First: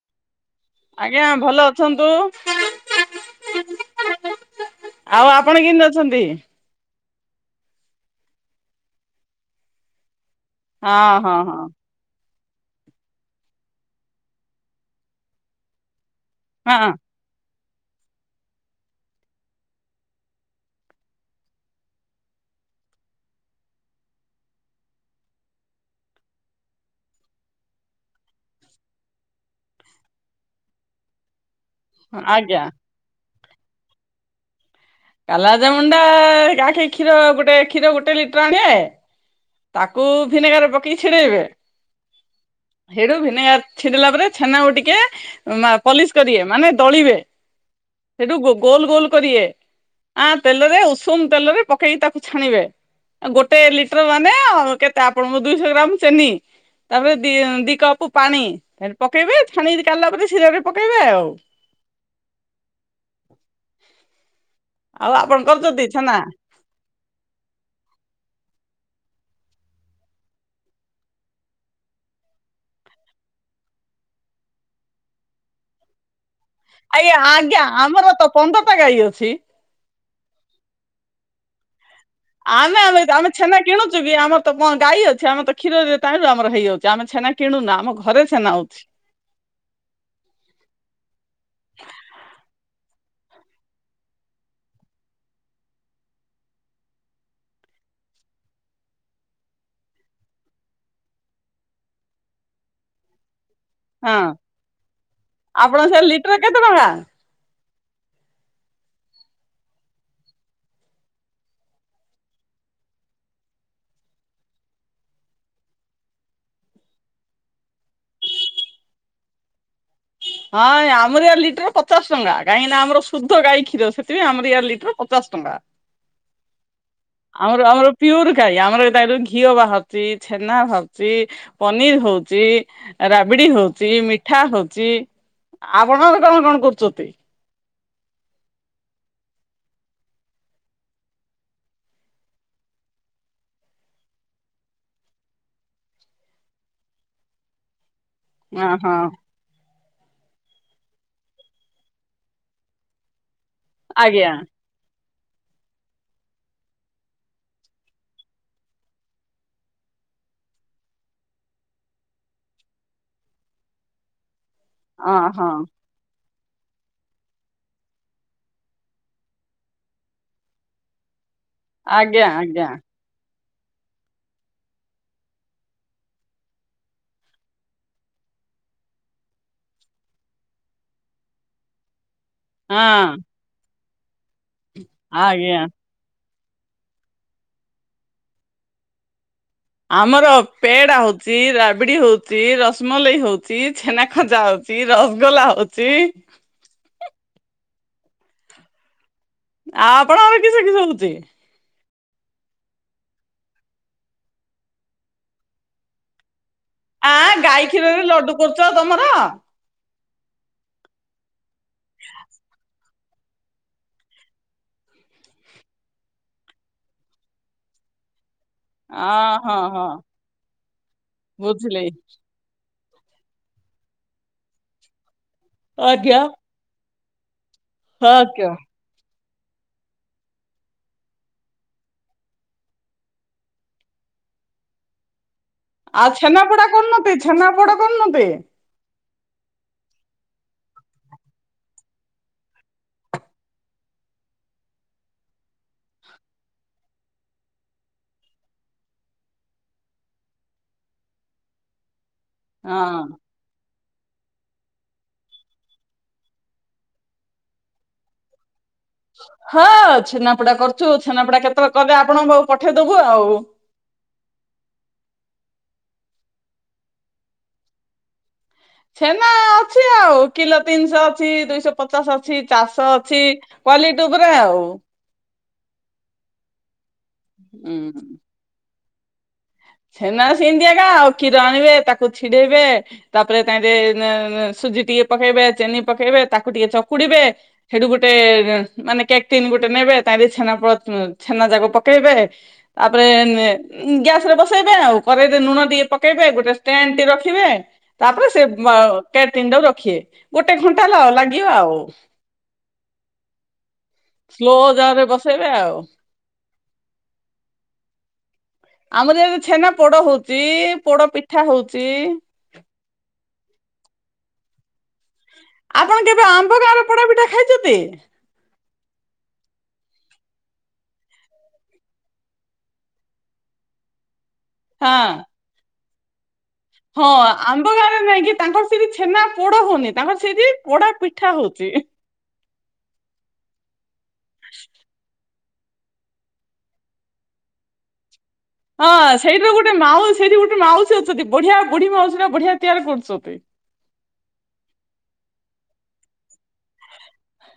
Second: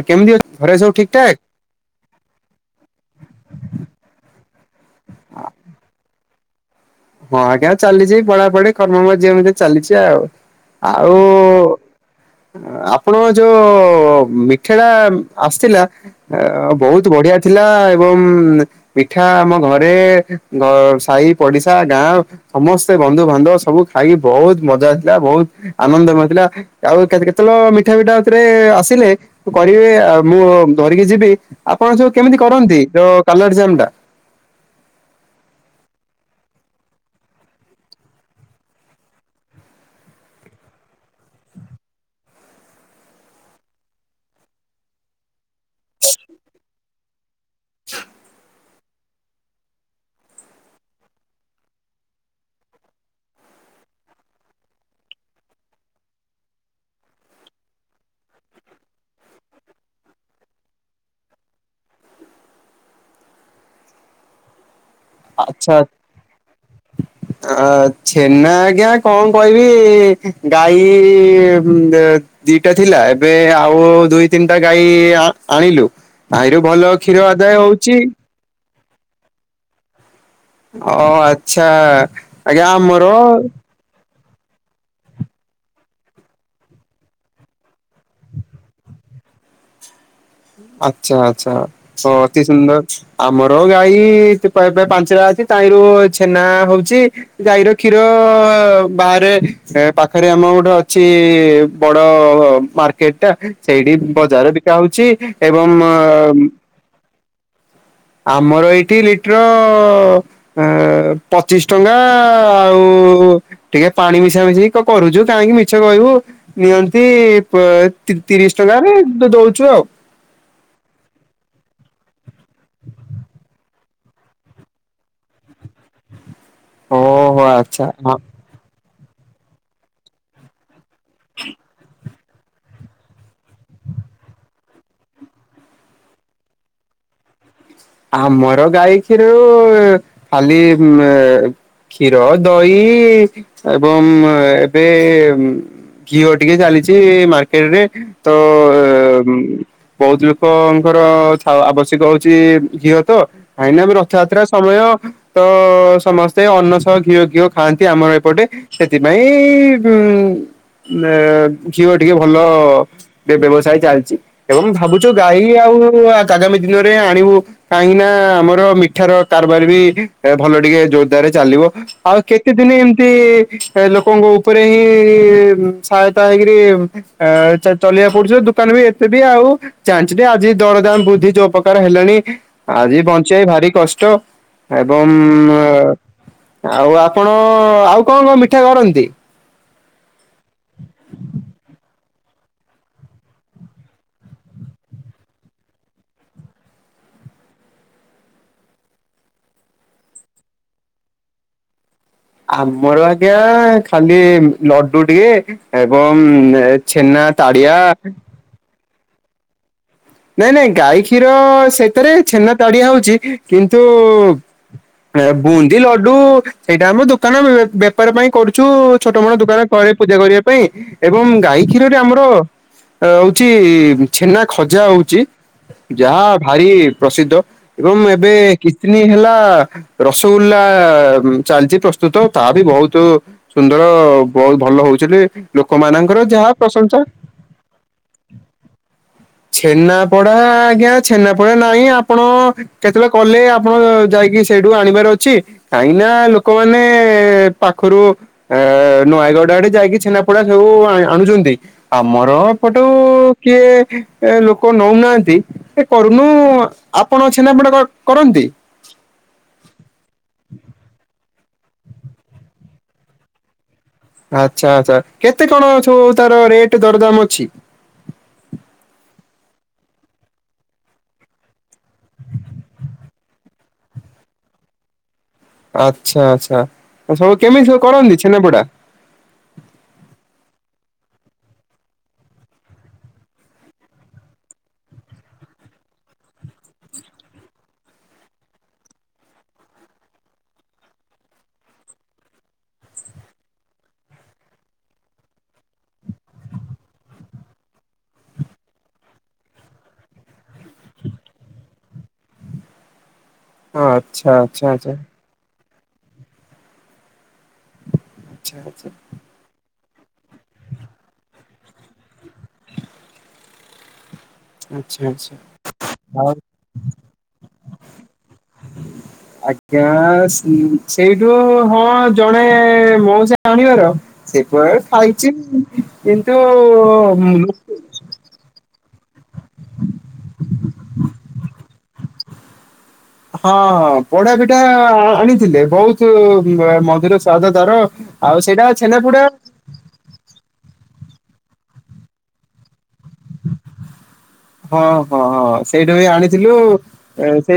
ଆଉ କେମିତି ଅଛି? ଘରେ ସବୁ ଠିକ ଆଜ୍ଞା ଠାକ? ଭଲ ଅଛନ୍ତୁ। [inaudible] ଆଉ ଆପଣ କେମିତି ଅଛନ୍ତି? ହଁ ଆଜ୍ଞା ଚାଲିଛି ପଢାପଢି କର୍ମ ମଝିଏ ମେ ଚାଲିଛି ଆଉ। ହଁ ଆଉ ହଁ ହଁ ଆପଣଙ୍କ ଯୋଉ ମିଠା ଟା ଆସିଥିଲା ହଁ ବହୁତ ବଢିଆ ଥିଲା ଏବଂ ମିଠା ଆମ ଘରେ ଗ ସାହି ପଡିସା ଗାଁ ସମସ୍ତେ ବନ୍ଧୁବାନ୍ଧବ ସବୁ ଖାଇକି ବହୁତ ମଜା ଆସଥିଲା, ବହୁତ ଆନନ୍ଦ ମହକିଲା। ଆଉ କେତେ କେତେବେଳେ ମିଠା ଫଠାଥିରେ ଆସିଲେ କରିବେ ଆଉ ମୁଁ ଧରିକି ଯିବି। ଆପଣ ସଉ କେମିତି ଆଜ୍ଞା। କରନ୍ତି ଯୋଉ କାଲର ଜାମୁଟା? କାଲାଜାମୁଣ୍ଡା କାଖେ କ୍ଷୀର ଗୋଟେ କ୍ଷୀର ଗୋଟେ ଲିଟର ଆଣିବେ। ତାକୁ ଭିନେଗାର ରେ ପକେଇକି ଛିଡେଇବେ। ହିଡୁ ଭିନେଗାର ଛିଦଲା ପରେ ଛେନାକୁ ଟିକେ ମା ପଲିସ କରେବେ ମାନେ ଦଳିବେ ସେଠୁ ଗୋଲ ଗୋଲ କରିବେ। ଆ ତେଲରେ ଉଷୁମ ତେଲରେ ପକେଇକି ତାକୁ ଛାଣିବେ। ଗୋଟେ ଲିଟର ମାନେ ଆ କେତେ ଆପଣଙ୍କ ଦୁଇଶହ ଗ୍ରାମ ଚିନି। ତାପରେ ଦି ଦି କପ ପାଣି ତା ପକେଇବେ ଛାଣି କାଢିଲା ପରେ ଶିରା ରେ ପକେଇବେ ଆଉ। ଆଉ ଆପଣ କରୁଛନ୍ତି ଛେନା? [inaudible] ଆ ଛେନା ଆଜ୍ଞା କଣ କହିବି ଗାଈ ଦେ ଦିଟା ଥିଲା, ଏବେ ଆଉ ଦୁଇ ତିନିଟା ଗାଈ ଆ ଆଣିଲୁ। ଭଈରୁ ଭଲ କ୍ଷୀର ଆଦାୟ ହଉଛି। ପନ୍ଦଟା ଗାଈ ଅଛି। ଓ ଆଚଛା ଆଜ୍ଞା ଆମେ ଆମେ ଆମର ଆମେ ଛେନା କିଣୁଛୁ କି ଆମର ତ କଣ ଗାଈ ଅଛି ଆମର ତ କ୍ଷୀରରୁ ଆମର ହେଇଯାଉଛି ଆମେ ଛେନା କିଣୁନା ଆମ ଘରେ ଛେନା ଅଉଛି ଆଚଛା ଆଚଛା ହଁ ଅତି ସୁନ୍ଦର ଆମର ଗାଈ ପାଞ୍ଚଟା ଅଛି ତାଇ ର ଛେନା ହଉଛି ଯଈର କ୍ଷୀର ବାହାରେ ପାଖରେ ଆମ ଗୋଟେ ଅଛି ବଡ ମାର୍କେଟ ଟା ସେଇଠି ହଁ ବଜାର ବିକା ହଉଛି ଏବଂ ଆପଣ ସେ ଲିଟର କେତେ ଟଙ୍କା? ଆମର ଏଇଠି ଲିଟର ଅ ପଚିଶ ଟଙ୍କା ଆଉ ଟିକେ ପାଣି ମିଶା ମିଶେଇି କରୁଛୁ କାହିଁକି ମିଛ କହିବୁ ନିଅନ୍ତି ତିରିଶ ଟଙ୍କାରେ ଦଉଛୁ ଆଉ ହଁ ଆମର ୟା ଲିଟର ପଚାଶ ଟଙ୍କା କାହିଁକି ନା ଆମର ଶୁଧ ଗାଈ କ୍ଷୀର ସେଥିପାଇ ଆମର ୟ ଲିଟର ଉପସ୍ତ ବାା ଓହୋ ଆମର ଆଚ୍ଛା ଆମର ହଁ। ପିଓର ଖାଇ ଆମର ଘିଅ ବାହାରାରୁଛି ଛେନା ଭାବ ପନିର ହଉଛି ରାବିଡି ହଉଛି ମିଠା ହଉଛି ଆପଣ ତ କଣ କଣ କରୁଛନ୍ତି ଆମର ଗାଈ କ୍ଷୀରରୁ ଖାଲି କ୍ଷୀର ଦହି ଏବଂ ଏବେ ଘିଅ ଟିକେ ଚାଲିଛି ମାର୍କେଟ ରେ ଓ ହୋ ହୁଁ ବହୁତ ଲୋକଙ୍କର ଆବଶ୍ୟକ ହଉଛି ଘିଅ ତ କାଇହିଁକି ଆମେ ଆଜ୍ଞା। ରଥଯାତ୍ରା ସମୟ ତ ସମସ୍ତେ ଅନ୍ନ ସହ ଘିଅ ଘିଅ ଖାଆନ୍ତି ଆମର ଏପଟେ ସେଥିମାଇଁ ଉ ଝିଅ ଟିକେ ଭଲ ବ୍ୟବସାୟ ଚାଲିଛି ଏବଂ ଭାବୁଛୁ ଗାଈ ଓହୋ ଆଉ ଆଗାମୀ ଦିନରେ ଆଣିବୁ କାହିଁକି ନା ଆମର ମିଠାର କାରବାର ବି ଭଲ ଟିକେ ଜୋରଦାରରେ ଚାଲିବ ଆଉ ଆଜ୍ଞା କେତେ ଆଜ୍ଞା ଦିନ ଏମତି ଲୋକଙ୍କ ଉପରେ ହିଁ ସହାୟତା ହେଇକରି ଆ ଚଲେଇିବାକୁ ପଡୁଛ ଦୋକାନ ବି ଏତେ ବି ଆଉ ଚାାଣିଁଛ ଆଜି ଦରଦାମ ବୃଦ୍ଧି ଯୋଉ ପ୍ରକାର ହେଲାଣି ହଁ ଆଜି ବଞ୍ଚିବା ଭାରି କଷ୍ଟ ଏବଂ ଆଜ୍ଞା। ଆଉ ଆପଣ ଆଉ କଣ କଣ ମିଠା କରନ୍ତି? ଆମର ପେଡା ହଉଚି ରାବିଡି ହଉ ଚି ରସମଲେଇ ହଉଚି ଛେନା ଖଜା ହଉଚି ରସଗୋଲା ହଉଚି ଆ ଆପଣଙ୍କର କିସ କିିସ ହଉଚି। ଆମର ଆଜ୍ଞା ଖାଲି ଲଡୁ ଟିକେ ଏବଂ ଆ ଛେନା ଗାଈ ତାଡିଆ କ୍ଷୀରରେ ଲଡୁ କରୁଚ ତମର ନାଇଁ ନାଇଁ ଗାଈ କ୍ଷୀର ସେତେରେ ଛେନା ତାଡିଆ ହଉଚି କିନ୍ତୁ ବୁନ୍ଦି ଲଡୁ ସେଇଟା ଆମ ଦୋକାନେ ମିଳେ। ଉପାର ପାଇଁ କରୁଛୁ ଅ ଛୋଟ ମୋଟ ଦୋକାନ ହଁ ହଁ ଘରେ ପୂଜା କରିବା ପାଇଁ ଏବଂ ଗାଈ ବୁଝିଲି କ୍ଷୀରରେ ଆମର ହଉଛି ଛେନା ଖଜା ହଉଚି ଆଜ୍ଞା ଯାହା ଭାରି ପ୍ରସିଦ୍ଧ ଏବଂ ଏବେ ଆଜ୍ଞା। କିଛିଦିନ ହେଲା ରସଗୋଲ୍ଲା ଚାଲିଚି ପ୍ରସ୍ତୁତ ତାହା ବି ବହୁତ ସୁନ୍ଦର ବହୁତ ଭଲ ହଉଚିଲି। ଆଉ ଛେନାପୋଡା କରୁନନ୍ତି ଛେନା ପୋଡା କରଣୁନନ୍ତି। ଛେନାପଡା ଆଜ୍ଞା ଛେନାପଡା ନାହିଁ ଆପଣ କେତବେଳେ କଲେ ଆପଣ ଯାଇକି ସେଇଠୁ ଆଣିବାର ଅଛି କାହିଁକ ନା ଲୋକମାନେଏ ପାଖରୁ ଅ ନୟାଗଡ ଆଡେ ଯାଇକି ଛେନାପଡା ସବୁ ଆଣୁଛନ୍ତି ଆମର ଫଟୋ ହଁ କିଏ ଲୋକ ନଉନାହାନ୍ତି। ସେ କରୁନୁ ଆପଣ ଛେନାପୋଡ କରନ୍ତି? ହଁ ଛେନାପୋଡା କରୁଛୁ ଛେନାପୋଡା କେତେବେଳେ କଲେ ଆପଣଙ୍କୁଉ ପଠେଇଦବୁ ଆଉ। ଆଚ୍ଛା ଆଚ୍ଛା କେତେ କଣ ସବୁ ତାର ରେଟ ଦରଦାମ ଅଛି। ଛେନା ଅଛି ଆଉ କିଲୋ ତିନିଶହ ଅଛି ଦୁଇଶହ ପଚାଶ ଅଛି ଚାରିଶହ ଅଛି। କ୍ୱାଲିଟି ଉପରେ ଆଉ ଆଚ୍ଛା ଆଚ୍ଛା ତ ସବୁ କେମିତି ଉଁ ସବୁ କରନ୍ତି ଛେନାପଡା? ଛେନା ସିନ୍ତିଆଗା ଆଉ କ୍ଷୀର ଆଣିବେ ତାକୁ ଛିଡେଇବେ ତାପରେ ତାରେ ସୁଜି ଟିକେ ପକେଇବେ ଚେନି ପକେଇବେ ତାକୁ ଟିକେ ଚକୁଡିବେ। ହେଠୁ ଗୁଟେ ମାନେ କେଟ୍ରିନ ଗୁଟେ ନେବେ ତା ଛେନା ପ ଛେନା ଯାକ ପକେଇବେ। ତାପରେ ଗ୍ୟାସ ରେ ବ ପକେଇବେ ଆଉ କରେଇରେ ନୁଣ ଟିକେ ପକେଇବେ ଗୋଟେ ଷ୍ଟାଣ୍ଡଟେ ରଖିବେ। ତାପରେ ସେ କେ ତିନିଟାକୁ ରଖିବେ ଗୋଟେ ଘଣ୍ଟା ହେଲା ଲାଗିବ ଆଉ। ଆଚ୍ଛା ସ୍ଲୋ ଆଚ୍ଛା ଆଚ୍ଛା ଜାରେ ବସେଇ ବେ ଆଉ। ଆଚ୍ଛା ଆଚ୍ଛା ଆମର ଛେନା ପୋଡ ହଉଛି ପୋଡ ପିଠା ହଉଛି ଆଚ୍ଛା ଆଚ୍ଛା। ଆପଣ କେବେ ଆମ୍ବ କାରପୋଡ଼ା ପିଠା ଖାଇଛନ୍ତି? ହ ଆଜ୍ଞା ସି ସେଇଠୁ ହଁ ଜଣେ ମଉସା ଆଣିବାର ସେପୁଆ ହଁ। ଖାଇଚି କିନ୍ତୁ ରେ ନାଇଁ କି ତାଙ୍କର ସେଇଠି ଛେନା ପୋଡ ହଉନି ତାଙ୍କର ସେଇଠି ପୋଡ ପିଠା ହଉଚି ଇ ହି। ହଁ ପୋଡ଼ ପିଠା ଆ ଆଣିଥିଲେ ବହୁତ ମଧୁର ସ୍ୱାଦ ତାର। ଆଉ ସେଇଟା। ହଁ ଛେନାପୋଡା ସେଇଠୁ ଗୋଟେ ମାଉ ସେଇଠି ଗୋଟେ ମାଉସୀ ଅଛନ୍ତି ବଢିଆ ବଢି ମାଉସୀ ଟା ବଢିଆ ତିଆରି କରୁଚନ୍ତି। ହଁ ହଁ ହଁ ସେଇଠା ବି ଆଣିଥିଲୁ। ସେ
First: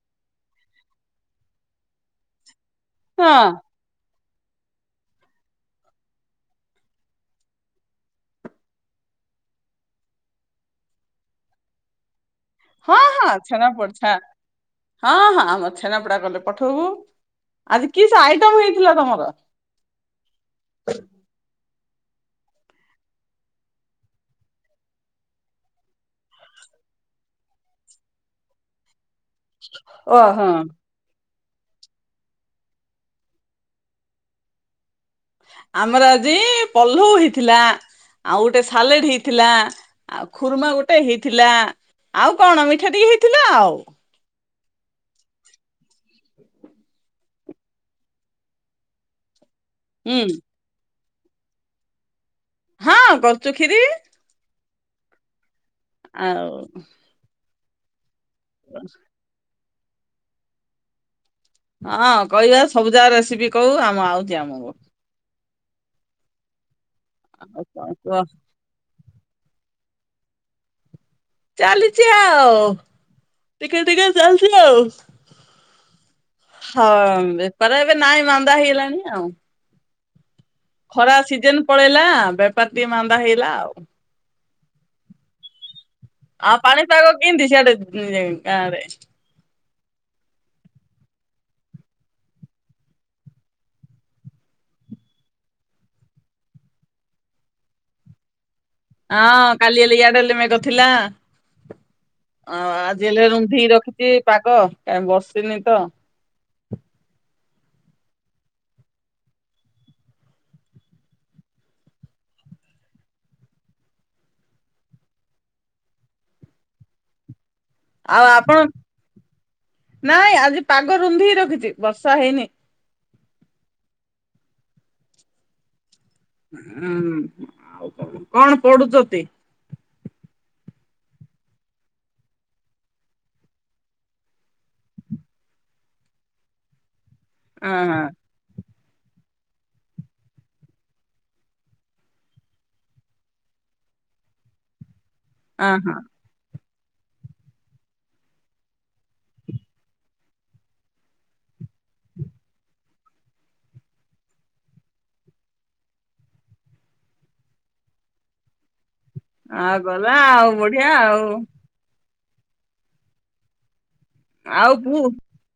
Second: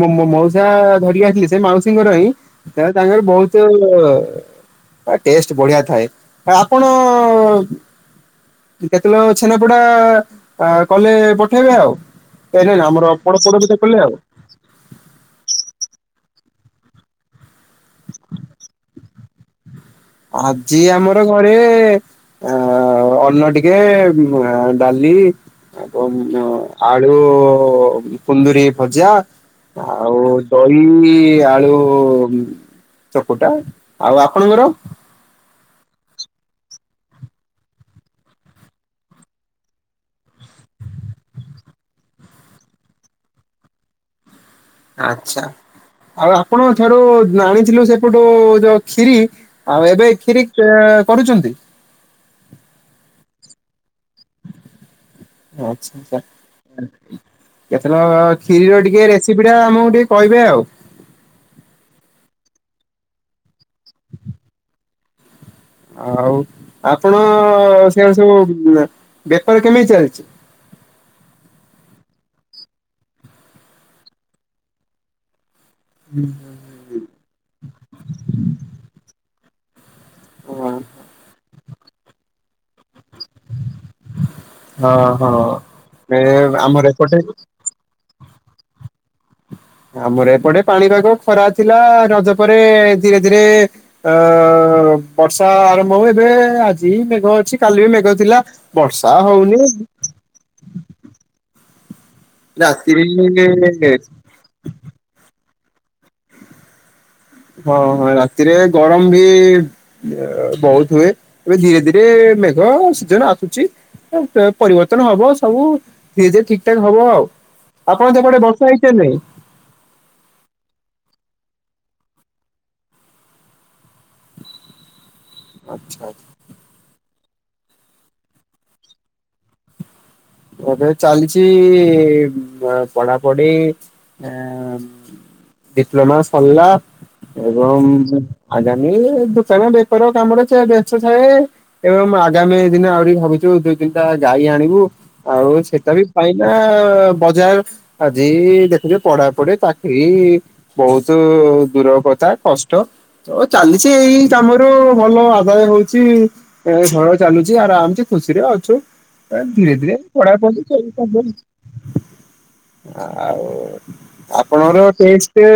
ମ ମ ମଉସା ଧରିକି ଆସିଥିଲେ ସେ ମାଉସୀଙ୍କର ହିଁ ତ ତାଙ୍କେ ହଁ ବହୁତ ଟ ଟେଷ୍ଟ ବଢିଆ ଥାଏ ଆପଣ କେତେବେ ଛେନାପୋଡ କଲେ ପଠେଇବେ ଆଉ ନାଇ ନାଇଁ ହଁ ଆମର ହଁ ପୋଡ଼ ପୋଡ ପିଠା ଛେନାପୋଡ଼ କଲେ ଛା ଆଉ। ହଁ ହଁ ଆମ ଛେନାପଡା କଲେ ପଠବୁ। ଆଜି କି ସ ଆଇଟମ ହେଇଥିଲା ତମର? ଆଜି ଆମର ଘରେ ଆ ଅନ୍ନ ଟିକେ ଡାଲି ଆପ ଆଳୁ କୁନ୍ଦୁରି ଭଜା ଓ ଆଉ ହଁ। ଦଇ ଆଳୁ ଚକୁଟା ଆଉ ଆପଣଙ୍କର ଆମର ଆଜି ପଲ୍ଲଉ ହେଇଥିଲା ଆଉ ଗୋଟେ ସାଲେଡ ହେଇଥିଲା। ଆଉ ଖୁର୍ମା ଗୋଟେ ହେଇଥିଲା ଆଉ କଣ ମିଠା ଟିକେ ହେଇଥିଲା ଆଉ। ଆଚ୍ଛା ଆଉ ଆପଣ ଠାରୁ ଆଣିଥିଲୁ ସେପଟୁ ଯୋଉ କ୍ଷୀରି। ଆଉ ଏବେ ହୁଁ କ୍ଷୀରି କରୁଛନ୍ତି। ହଁ କରୁଛୁ କ୍ଷୀରି। ଆଚ୍ଛା ଆଛା ଆଉ କେତେବେ କ୍ଷୀରୀର ଟିକେରେ ସେପିଟା ଆମକୁ ଟିକେ କହିବେ ଆଉ। ହଁ କହିବା ସବୁ ଯା ରେସିପି କହୁ ଆମ ଆଉଛି ଆମକୁ। ଆଉ ଆପଣ ଆଉ କଣ ସେ କୁହ ସବୁ ବେପାର କେମିତି ଚାଲିଛି? ଚାଲିଛି ଆଉ ଟିକେ ଟିକେ ଚାଲିଛି ଆଉ। ହୁଁ। ହଁ ବେପାର ଏବେ ନାଇଁ ମାନ୍ଦା ହେଇଗଲାଣି ଆଉ। ହଁ। ଖରା ସିଜନ ପଳେଇଲା ବେପାର ଟିକେ ମାନ୍ଦା ହେଇଲା ଆଉ ହଁ ହଁ ମିଳି ଆମ ଏପଟେ ମିଳେ ଟାବେ ଆମର ଏପଟେ ପାଣିପାଗ ଖରା ଥିଲା ରଜ ପରେ ଧୀରେ ଧୀରେ ଆଁ ବର୍ଷା ଆରମ୍ଭ ହୁଏ ଏବେ ଆଜି ମେଘ ଅଛି କାଲି ବି ମେଘ ଥିଲା। ବର୍ଷା ହଁ ହଉନି କାଲି ହେଲେ ୟାଡେ ହେଲେ ମେଘ ଥିଲା। ଆଉ ଆଜି ହେଲେ ରୁନ୍ଧିକି ରାତିରେ ରଖିଛି ପାଗ କାଇଁ ବସିିନି ତ ହଁ ରାତିରେ ଗରମ ବି ବହୁତ ହୁଏ ଏବେ ଧୀରେ ଧୀରେ ମେଘ ସିଜନ ଆସୁଛି। ପରିବର୍ତ୍ତନ ହବ ସବୁ ଧୀରେ ଧୀରେ ଠିକ ଠାକ ହବ ଆଉ। ଆଉ ସେପଟେ ଆପଣ ବର୍ଷା ହେଇଛି ନା ନାଇଁ? ନାଇଁ ଆଜି ପାଗ ରୁନ୍ଧିକି ରଖିଛି ବର୍ଷା ହେଇନି। ଆଚ୍ଛା ଆଚ୍ଛା। ହୁଁ ଆଉ କଣ ପଢୁଛନ୍ତି? ଏବେ ଚାଲିଛି ପଢାପଢି। ଏଁ ଡିପ୍ଲମା ସରିଲା ହଁ ଏବଂ ଆଜ୍ଜାନୀ ଦୋକାନ ବେପାର କାମରେ ସେ ବ୍ୟସ୍ତ ଥାଏ। ଏବଂ ଆଗାମୀ ଦିନ ଆହୁରି ଭାବୁଛୁ ଦୁଇ ତିନଟା ଗାଈ ଆଣିବୁ ଆଉ ହଁ ହଁ ସେଟା ହଁ ବି ପାଇଁ ନା ବଜାର ଆଜି ଦେଖିବେ ପଢାପଢି ପାଟି ବହୁତ ଦୂର କଥା କଷ୍ଟ। ହଉ ଚାଲିଛି ଏଇ କାମରୁ ଭଲ ଆଦାୟ ହଉଛି। ଏ ଘର ଚାଲୁଛି ଆରାମସେ ଖୁସିରେ ଅଛୁ ଧୀରେ ଆଉ ଧୀରେ [inaudible] ଗଲା ଆଉ ବଢିଆ ଆଉ ଆଉ ଆପଣଙ୍କର ପୁ ଟେସ୍ ସେ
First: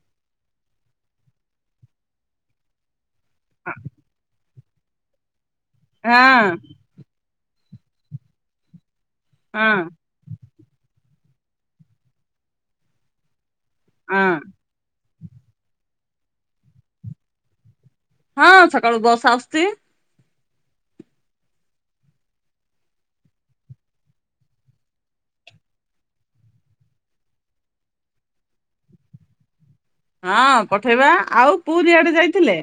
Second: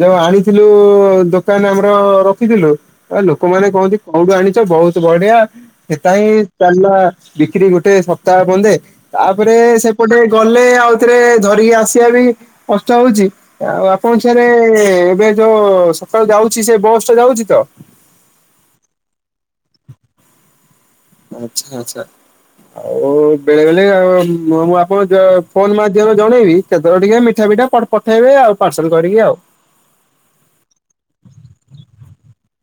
ଯୋଉ ଆଣିଥିଲୁ ଦୋକାନ ଆମର ରଖିଥିଲୁ। ଆ ଲୋକମାନେ କହନ୍ତି କୋଉଠୁ ଆଣିଛ ବହୁତ ବଢିଆ ସେଟା ହଁ ହିଁ ଚାଲିଲା। ବିକ୍ରି ଗୋଟେ ସପ୍ତାହ ବନ୍ଦେ ତାପରେ ହଁ ସେପଟେ ଗଲେ ଆଉ ଥରେ ଧରିକି ଆସିବା ବି କଷ୍ଟ ହଉଛି। ଆଉ ହଁ ଆପଣଙ୍କରେ ଏବେ ଯୋଉ ସକାଳୁ ଯାଉଛି ସେ ବସଟା ଯାଉଛି ତ ହଁ ସକାଳୁ ବସ ଆସୁଛି। ଆଚ୍ଛା ଆଚ୍ଛା। ଆଉ ବେଳେ ବେଳେ ମୁଁ ଆପଣ ଫୋନ୍ ମାଧ୍ୟମରେ ଜଣେଇବି ସେତେବେଳେ ଟିକେ ମିଠା ପିଠା ପ ପଠେଇବେ ଆଉ ପାର୍ସଲ କରିକି ଆଉ ହଁ ପଠେଇବା ଆଉ ପୁରୀ ଆଡେ ଯାଇଥିଲେ?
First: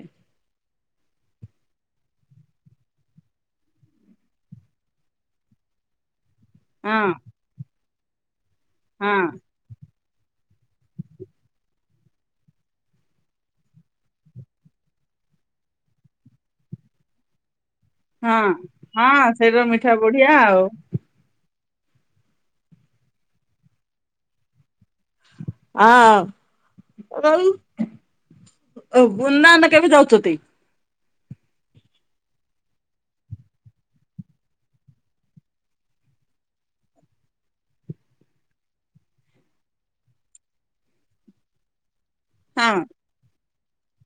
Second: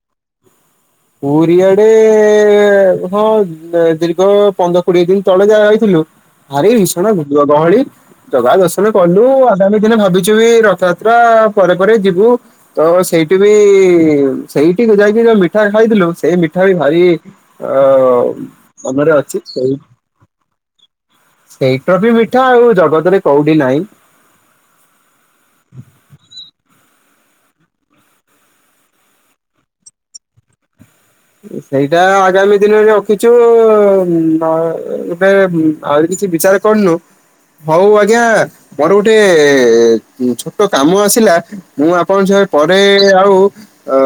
ପୁରୀ ଆଡେ ହଁ ଦୀର୍ଘ ପନ୍ଦର କୋଡିଏ ଦିନ ତଳେ ଯାହା ଯାଇଥିଲୁ। ଆରେ ହଁ ଭୀଷଣ ଗହଳି ଜଗା ଦର୍ଶନ ହଁ କଲୁ ଆ ଆମେ ଦିନେ ଭାବିଛୁକି ଏ ରଥଯାତ୍ରା ପରେ ପରେ ଯିବୁ। ତ ସେଇଠି ବି ସେଇଠିକୁ ଯାଇକିରି ଯୋଉ ମିଠା ଖାଇଥିଲୁ ସେଇ ମିଠା ବି ଭାରି ଆ ହଁ ଆମର ହଁ ଅଛି। ସେଇଟା ମିଠା ବଢିଆ ଆଉ ସେଇଟା ବି ମିଠା ଆଉ ଜଗତରେ କୋଉଠି ନାହିଁ। ହଁ ଉନା ପୂର୍ଣା ନନା କେବେ ଦଉଛନ୍ତି? ସେଇଟା ଆଗାମୀ ଦିନରେ ରଖିଛୁ ଗଟେ ଆହୁରି କିଛି ବିଚାର କରନୁ। ହଉ ଆଜ୍ଞା ମୋର ଗୋଟେ ଛୋଟ କାମ ଆସିଲା। ମୁଁ ଆପଣଙ୍କ ସାଙ୍ଗରେ ହଁ ପରେ ଆଉ ଅ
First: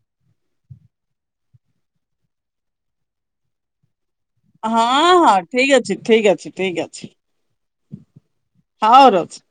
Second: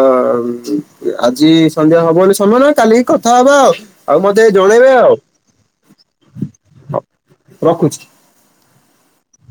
ଆଜି ସନ୍ଧ୍ୟା ହବନି ସମରେ କାଲିି କି କଥା ହବା ଆଉ ଆଉ ମତେ ଜଣେଇବେ ହଁ, ଆଉ ହଁ ଠିକ ଅଛି, ଠିକ ଅଛି, ଠିକ ଅଛି ରଖୁଛି। ହଉ ରହୁଛି।